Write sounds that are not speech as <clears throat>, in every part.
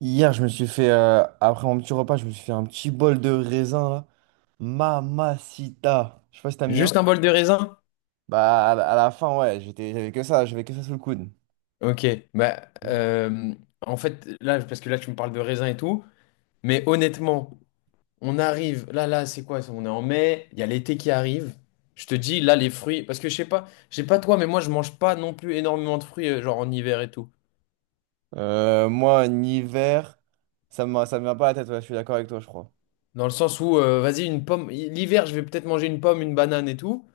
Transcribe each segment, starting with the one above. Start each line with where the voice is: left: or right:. right: Hier, je me suis fait, après mon petit repas, je me suis fait un petit bol de raisin, là. Mamacita. Je sais pas si t'aimes bien.
left: Juste un bol de raisin?
right: Bah, à la fin, ouais, j'avais que ça sous le coude.
left: Ok. Bah, en fait, là, parce que là, tu me parles de raisin et tout, mais honnêtement, on arrive. Là, là, c'est quoi ça? On est en mai, il y a l'été qui arrive. Je te dis, là, les fruits. Parce que je sais pas toi, mais moi, je mange pas non plus énormément de fruits, genre en hiver et tout.
right: Moi, en hiver, ça me vient pas à la tête, ouais, je suis d'accord avec toi, je crois.
left: Dans le sens où, vas-y, une pomme. L'hiver, je vais peut-être manger une pomme, une banane et tout.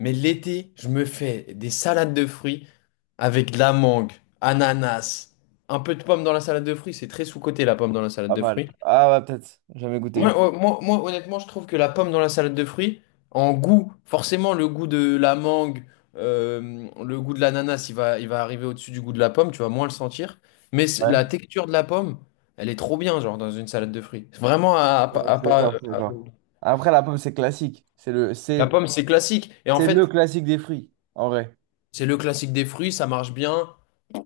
left: Mais l'été, je me fais des salades de fruits avec de la mangue, ananas, un peu de pomme dans la salade de fruits. C'est très sous-coté, la pomme dans la salade
right: Pas
left: de
right: mal.
left: fruits.
right: Ah ouais, peut-être, jamais
left: Moi,
right: goûté.
left: euh, moi, moi, honnêtement, je trouve que la pomme dans la salade de fruits, en goût, forcément, le goût de la mangue, le goût de l'ananas, il va arriver au-dessus du goût de la pomme, tu vas moins le sentir. Mais
right: Ouais,
left: la texture de la pomme, elle est trop bien, genre, dans une salade de fruits. C'est Vraiment, à pas- à pas-
right: Je suis
left: à-
right: d'accord. Après, la pomme, c'est classique.
left: La pomme, c'est classique. Et en
right: C'est le
left: fait,
right: classique des fruits, en vrai.
left: c'est le classique des fruits, ça marche bien.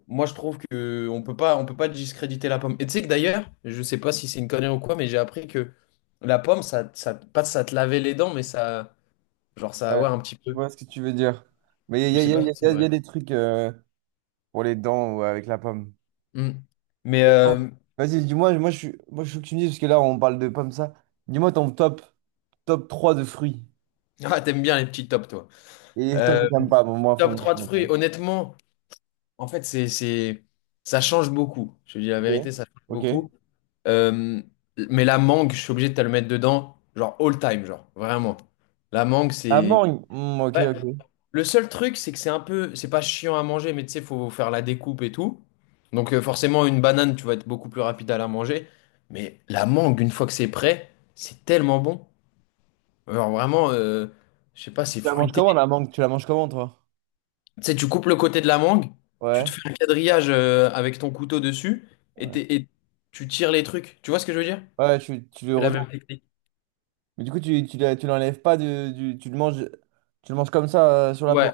left: Moi, je trouve que on peut pas discréditer la pomme. Et tu sais que d'ailleurs, je sais pas si c'est une connerie ou quoi, mais j'ai appris que la pomme, ça, pas ça te lavait les dents, mais ça. Genre ça,
right: Ouais,
left: ouais, un petit
right: je
left: peu.
right: vois ce que tu veux dire. Mais il
left: Je
right: y a,
left: sais
right: y a- y
left: pas
right: a-
left: si
right: y
left: c'est
right: a- y
left: vrai.
right: a des trucs pour les dents ou avec la pomme.
left: Hmm. Mais
right: Il est énorme. Vas-y, dis-moi, moi je veux que tu me dises, parce que là on parle de pommes ça. Dis-moi ton top, top 3 de fruits.
left: <laughs> ah, t'aimes bien les petits tops, toi.
right: Et toi que
left: Euh,
right: t'aimes pas, bon,
left: top 3 de
right: on en
left: fruits,
right: parle.
left: honnêtement, en fait, ça change beaucoup. Je te dis la
right: Ok.
left: vérité, ça change
right: Ok.
left: beaucoup. Euh, mais la mangue, je suis obligé de te le mettre dedans, genre all time, genre, vraiment. La mangue,
right: La
left: c'est.
right: mangue. Hmm, ok,
left: Ouais.
right: ok.
left: Le seul truc, c'est que c'est un peu. C'est pas chiant à manger, mais tu sais, faut faire la découpe et tout. Donc, forcément, une banane, tu vas être beaucoup plus rapide à la manger. Mais la mangue, une fois que c'est prêt, c'est tellement bon. Alors vraiment, je sais pas, c'est
right: Tu la manges
left: fruité.
right: comment
left: Tu
right: la mangue? Tu la manges comment toi?
left: sais, tu coupes le côté de la mangue, tu
right: Ouais.
left: te fais un quadrillage avec ton couteau dessus et,
right: Ouais.
left: tu tires les trucs. Tu vois ce que je veux dire?
right: Ouais, tu le
left: C'est la
right: retournes.
left: même technique.
right: Mais du coup, tu l'enlèves pas de, tu le manges comme ça sur la peau.
left: Ouais,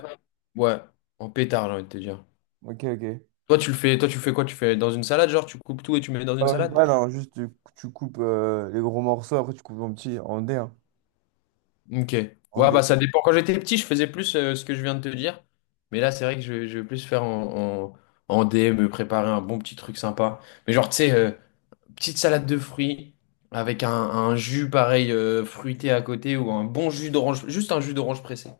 left: ouais, en pétard, j'ai envie de te dire.
right: Ok, ok.
left: Toi, tu le fais, toi, tu fais quoi? Tu fais dans une salade, genre, tu coupes tout et tu mets dans
right: Pas
left: une
right: dans une
left: salade?
right: poêle, hein, tu coupes les gros morceaux, après tu coupes en petits, en dés, hein,
left: Ok.
right: en
left: Ouais, bah
right: dés.
left: ça dépend. Quand j'étais petit, je faisais plus ce que je viens de te dire. Mais là, c'est vrai que je vais plus faire en, DM, me préparer un bon petit truc sympa. Mais genre, tu sais, petite salade de fruits avec un jus pareil fruité à côté ou un bon jus d'orange, juste un jus d'orange pressé.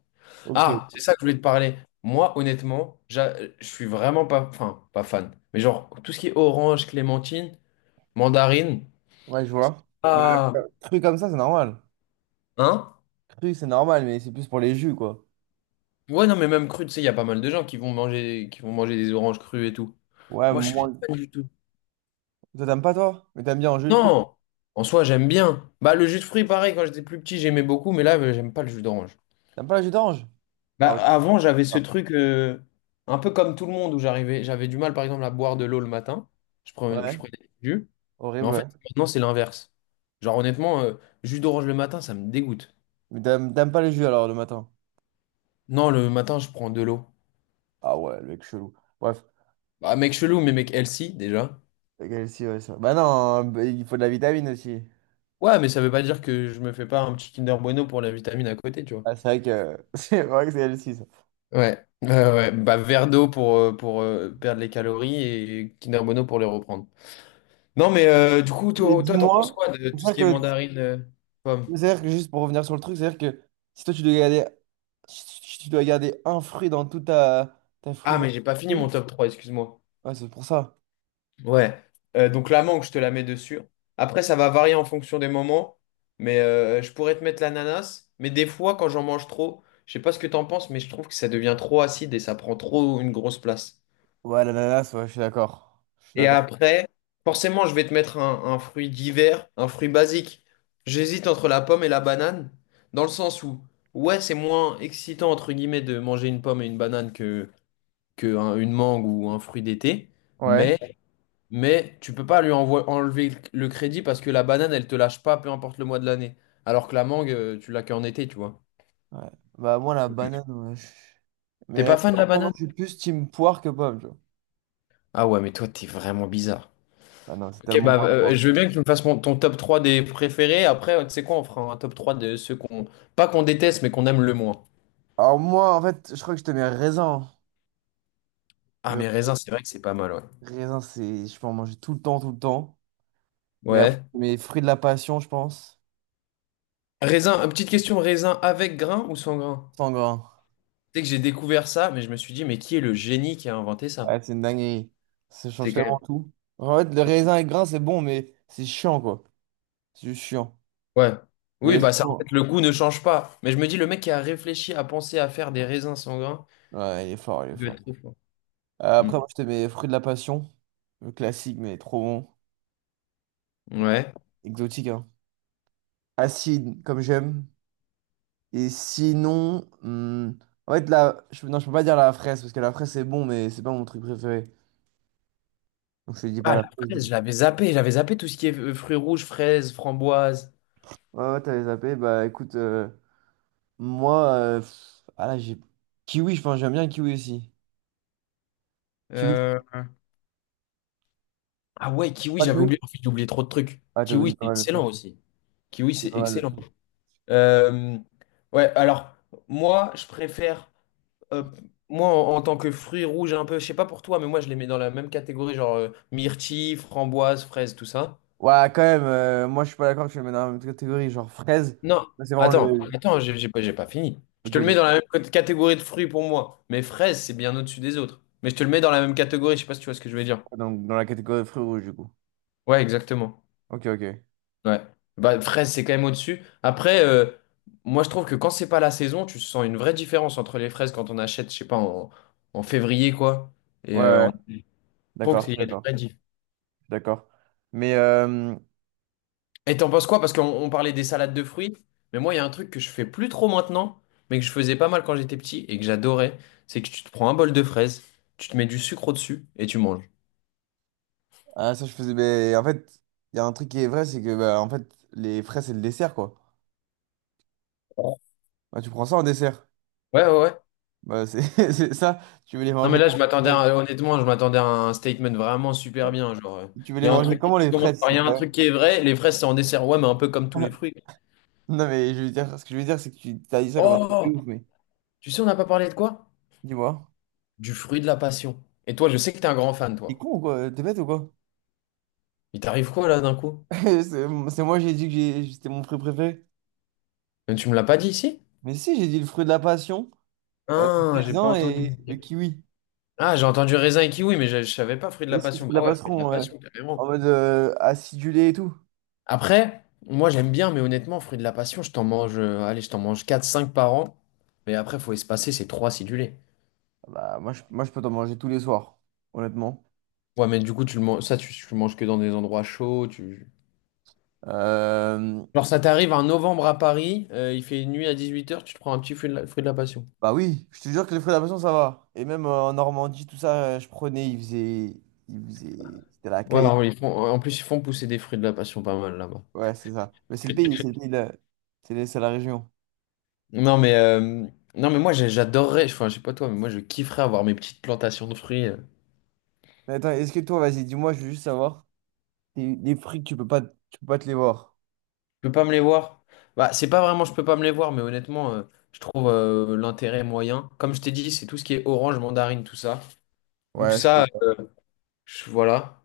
right: Ok.
left: Ah, c'est ça que je voulais te parler. Moi, honnêtement, je suis vraiment pas, enfin, pas fan. Mais genre, tout ce qui est orange, clémentine, mandarine,
right: Ouais, je vois. Bah,
left: ah,
right: cru comme ça, c'est normal.
left: hein?
right: Cru, c'est normal, mais c'est plus pour les jus, quoi.
left: Ouais, non, mais même cru, tu sais, il y a pas mal de gens qui vont manger des oranges crues et tout.
right: Ouais,
left: Moi, je suis
right: moi.
left: pas fan du tout.
right: Toi, t'aimes pas, toi? Mais t'aimes bien en jus de fruits.
left: Non, en soi, j'aime bien. Bah, le jus de fruits, pareil, quand j'étais plus petit, j'aimais beaucoup, mais là, j'aime pas le jus d'orange.
right: T'aimes pas le jus d'orange?
left: Bah,
right: Ah ouais.
left: avant, j'avais ce
right: Ah.
left: truc un peu comme tout le monde où j'arrivais, j'avais du mal par exemple à boire de l'eau le matin. Je prenais, je
right: Ouais,
left: prenais du jus. Mais
right: horrible,
left: en
right: ouais.
left: fait, maintenant, c'est l'inverse. Genre, honnêtement, jus d'orange le matin, ça me dégoûte.
right: Mais t'aimes pas les jus, alors, le matin?
left: Non, le matin, je prends de l'eau.
right: Ah ouais, le mec chelou. Bref.
left: Bah, mec chelou, mais mec healthy déjà.
right: Ok, si, ouais, ça. Bah non, hein, bah, il faut de la vitamine aussi.
left: Ouais, mais ça veut pas dire que je me fais pas un petit Kinder Bueno pour la vitamine à côté, tu vois.
right: Ah, c'est vrai que <laughs> c'est vrai que c'est elle aussi ça.
left: Ouais, ouais, ouais. Bah, verre d'eau pour perdre les calories et Kinder Bueno pour les reprendre. Non, mais du coup,
right: Et
left: toi, toi, t'en penses
right: dis-moi,
left: quoi de tout ce
right: c'est-à-dire
left: qui est
right: que,
left: mandarine, pomme.
right: c'est-à-dire que juste pour revenir sur le truc, c'est-à-dire que si toi tu dois garder, si tu dois garder un fruit dans toute ta, ta
left: Ah, mais j'ai pas fini
right: frigorifère.
left: mon top 3, excuse-moi.
right: Ouais, c'est pour ça.
left: Ouais. Donc la mangue, je te la mets dessus. Après, ça va varier en fonction des moments. Mais je pourrais te mettre l'ananas. Mais des fois, quand j'en mange trop, je sais pas ce que t'en penses, mais je trouve que ça devient trop acide et ça prend trop une grosse place.
right: Ouais, l'ananas, ouais, je suis d'accord. Je suis
left: Et
right: d'accord.
left: après, forcément, je vais te mettre un fruit d'hiver, un fruit basique. J'hésite entre la pomme et la banane, dans le sens où, ouais, c'est moins excitant, entre guillemets, de manger une pomme et une banane que, que une mangue ou un fruit d'été.
right: Ouais.
left: Mais Mais tu peux pas lui enlever le crédit parce que la banane, elle te lâche pas, peu importe le mois de l'année. Alors que la mangue, tu l'as qu'en été, tu vois.
right: Ouais. Bah, moi, la banane, ouais.
left: T'es
right: Mais
left: pas fan de la
right: moi,
left: banane?
right: je suis plus team poire que pomme, tu vois.
left: Ah ouais, mais toi, t'es vraiment bizarre.
right: Ah non, c'est
left: Ok,
right: tellement
left: bah
right: moins la
left: je veux
right: poire.
left: bien que tu me fasses ton top 3 des préférés. Après, tu sais quoi, on fera un top 3 de ceux qu'on... Pas qu'on déteste, mais qu'on aime le moins.
right: Alors, moi, en fait, je crois que je te mets raisin.
left: Ah,
right: Le
left: mais raisin, c'est vrai que c'est pas mal, ouais.
right: raisin, c'est. Je peux en manger tout le temps, tout le temps. Mais après,
left: Ouais.
right: mes fruits de la passion, je pense.
left: Raisin, petite question, raisin avec grain ou sans grain?
right: Sans grain.
left: Tu sais que j'ai découvert ça, mais je me suis dit, mais qui est le génie qui a inventé ça?
right: Ouais, c'est une dinguerie. Ça change
left: C'est quand
right: tellement
left: même.
right: tout. En fait, le raisin et grain, c'est bon, mais c'est chiant, quoi. C'est juste chiant.
left: Ouais. Oui,
right: Mais
left: bah ça, en
right: sinon,
left: fait, le goût ne change pas. Mais je me dis, le mec qui a réfléchi à penser à faire des raisins sans sanguins,
right: ouais, il est
left: il doit
right: fort.
left: être trop fort. Mm.
right: Après, moi, je te mets fruit de la passion. Le classique, mais trop bon.
left: Ouais.
right: Exotique, hein. Acide, comme j'aime. Et sinon, hmm, en fait, non, je peux pas dire la fraise, parce que la fraise, c'est bon, mais c'est pas mon truc préféré. Donc, je te dis pas
left: Ah, la
right: la fraise, du
left: fraise,
right: coup.
left: je l'avais zappé. J'avais zappé tout ce qui est fruits rouges, fraises, framboises.
right: Ouais, ouais, t'avais zappé. Bah, écoute, moi, pff, ah là, j'ai. Kiwi, enfin, j'aime bien le kiwi aussi. Kiwi, tu
left: Euh, Ah ouais,
right: prends
left: kiwi,
right: pas le
left: j'avais
right: kiwi?
left: oublié. En fait, j'ai oublié trop de trucs.
right: Ah, t'as oublié
left: Kiwi,
right: pas
left: c'est
right: mal de trucs.
left: excellent aussi. Kiwi,
right: T'as oublié
left: c'est
right: pas mal de
left: excellent.
right: trucs.
left: Euh, Ouais, alors, moi, je préfère... euh, moi, en tant que fruits rouges, un peu, je sais pas pour toi, mais moi, je les mets dans la même catégorie, genre myrtille, framboise, fraise, tout ça.
right: Ouais, quand même, moi, je suis pas d'accord que je le mets dans la même catégorie. Genre, fraise,
left: Non,
right: moi, c'est vraiment
left: attends,
right: le.
left: attends, j'ai pas fini. Je
right: Ok,
left: te le mets dans
right: ok.
left: la même catégorie de fruits pour moi. Mais fraises, c'est bien au-dessus des autres. Mais je te le mets dans la même catégorie, je sais pas si tu vois ce que je veux dire.
right: Donc, dans la catégorie fruits rouges, du coup.
left: Ouais, exactement.
right: Ok, ok. Ouais,
left: Ouais. Bah, fraise, c'est quand même au-dessus. Après, moi, je trouve que quand c'est pas la saison, tu sens une vraie différence entre les fraises quand on achète, je sais pas, en février, quoi. Et
right: Ouais.
left: euh,
right: ouais.
left: en... je trouve
right: D'accord, je
left: qu'il
right: suis
left: y a des
right: d'accord.
left: vraies différences.
right: Je suis d'accord. Mais,
left: Et t'en penses quoi? Parce qu'on parlait des salades de fruits, mais moi, il y a un truc que je fais plus trop maintenant, mais que je faisais pas mal quand j'étais petit et que j'adorais, c'est que tu te prends un bol de fraises, tu te mets du sucre au-dessus et tu manges.
right: ah, ça, je faisais. Mais, en fait, il y a un truc qui est vrai, c'est que, bah, en fait, les fraises, c'est le dessert, quoi.
left: Ouais,
right: Bah, tu prends ça en dessert.
left: ouais, ouais.
right: Bah, c'est <laughs> c'est ça. Tu veux les
left: Non, mais
right: manger
left: là,
right: comment, les fraises
left: honnêtement, je m'attendais à un statement vraiment super bien. Genre,
right: Tu veux
left: il
right: les
left: y a un
right: manger
left: truc,
right: comment,
left: tu
right: les
left: commences
right: fraises?
left: par,
right: C'est
left: il y a un
right: pas...
left: truc qui est vrai, les fraises, c'est en dessert, ouais, mais un peu comme tous
right: vrai.
left: les
right: <laughs>
left: fruits.
right: Non, mais je veux dire, ce que je veux dire, c'est que tu as dit ça comme un truc de
left: Oh!
right: ouf, mais
left: Tu sais, on n'a pas parlé de quoi?
right: dis-moi.
left: Du fruit de la passion. Et toi, je sais que t'es un grand fan,
right: T'es
left: toi.
right: con ou quoi? T'es bête ou quoi?
left: Il t'arrive quoi, là, d'un coup?
right: <laughs> C'est j'ai dit que c'était mon fruit préféré.
left: Mais tu me l'as pas dit ici?
right: Mais si, j'ai dit le fruit de la passion,
left: Ah,
right: le
left: j'ai pas
right: raisin
left: entendu.
right: et le kiwi.
left: Ah, j'ai entendu raisin et kiwi, mais je savais pas fruit de la
right: Et si c'est
left: passion.
right: de la
left: Bah ouais, fruit de la
right: passeron, ouais.
left: passion,
right: En
left: carrément.
right: mode acidulé et tout.
left: Après, moi j'aime bien, mais honnêtement, fruit de la passion, je t'en mange, allez, je t'en mange quatre cinq par an. Mais après, faut espacer, c'est 3 acidulés.
right: Bah, moi, je peux t'en manger tous les soirs, honnêtement.
left: Ouais, mais du coup, tu le manges, ça, tu le manges que dans des endroits chauds.
right: Euh,
left: Genre, ça t'arrive en novembre à Paris, il fait nuit à 18 h, tu te prends un petit fruit de la passion.
right: Bah oui, je te jure que les fruits de la passion, ça va. Et même en Normandie, je prenais, ils faisaient... Ils faisaient... C'était la
left: Ouais,
right: caille.
left: alors, ils font, en plus, ils font pousser des fruits de la passion pas mal là-bas.
right: Ouais, c'est ça. Mais c'est le pays c'est la région.
left: Non, mais, non, mais moi, j'ai- j'adorerais, enfin, je sais pas toi, mais moi, je kifferais avoir mes petites plantations de fruits.
right: Mais attends, est-ce que toi, vas-y, dis-moi, je veux juste savoir, les fruits, que tu peux pas te les voir.
left: Je peux pas me les voir. Bah, c'est pas vraiment je peux pas me les voir, mais honnêtement, je trouve l'intérêt moyen. Comme je t'ai dit, c'est tout ce qui est orange, mandarine, tout ça. Ou
right: Ouais, je te...
left: ça, voilà.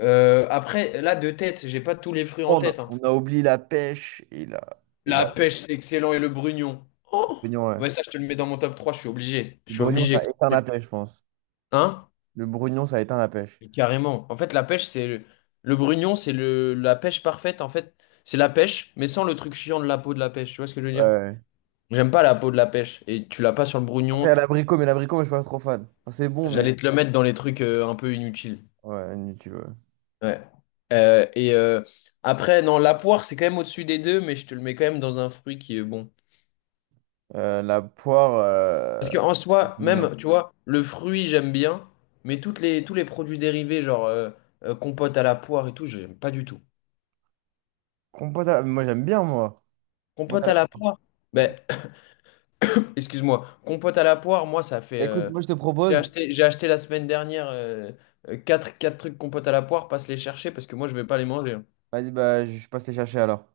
left: Après, là, de tête, j'ai pas tous les fruits en tête, hein.
right: On a oublié la pêche et la... Et la...
left: La pêche,
right: le
left: c'est excellent, et le brugnon. Oh!
right: brognon, ouais.
left: Ouais, ça, je te le mets dans mon top trois, je suis obligé. Je
right: Le
left: suis
right: brognon,
left: obligé.
right: ça éteint la pêche, je pense.
left: Hein?
right: Le brugnon, ça éteint la pêche.
left: Mais carrément. En fait, la pêche, c'est. Le brugnon, c'est la pêche parfaite, en fait. C'est la pêche, mais sans le truc chiant de la peau de la pêche. Tu vois ce que je veux
right: Ouais,
left: dire?
right: ouais.
left: J'aime pas la peau de la pêche. Et tu l'as pas sur le
right: Après, il y
left: brugnon.
right: a l'abricot, mais l'abricot, moi, je suis pas trop fan. Enfin, c'est bon, mais.
left: J'allais te le mettre dans les trucs un peu inutiles.
right: Ouais, inutile, ouais.
left: Ouais. Et après, non, la poire, c'est quand même au-dessus des deux, mais je te le mets quand même dans un fruit qui est bon.
right: La poire,
left: Parce qu'en
right: j'aime
left: soi,
right: bien.
left: même, tu vois, le fruit, j'aime bien, mais tous les produits dérivés, genre compote à la poire et tout, j'aime pas du tout.
right: Compote à la- Moi, j'aime bien, moi. Compote à
left: Compote
right: la
left: à la
right: poire.
left: poire?
right: Ouais.
left: Ben, <coughs> <clears throat> excuse-moi, compote à la poire, moi, ça fait.
right: Écoute, moi, je te
left: J'ai
right: propose.
left: acheté, j'ai acheté la semaine dernière euh, quatre trucs compote à la poire, passe les chercher parce que moi, je vais pas les manger, hein.
right: Vas-y, bah, je passe les chercher alors.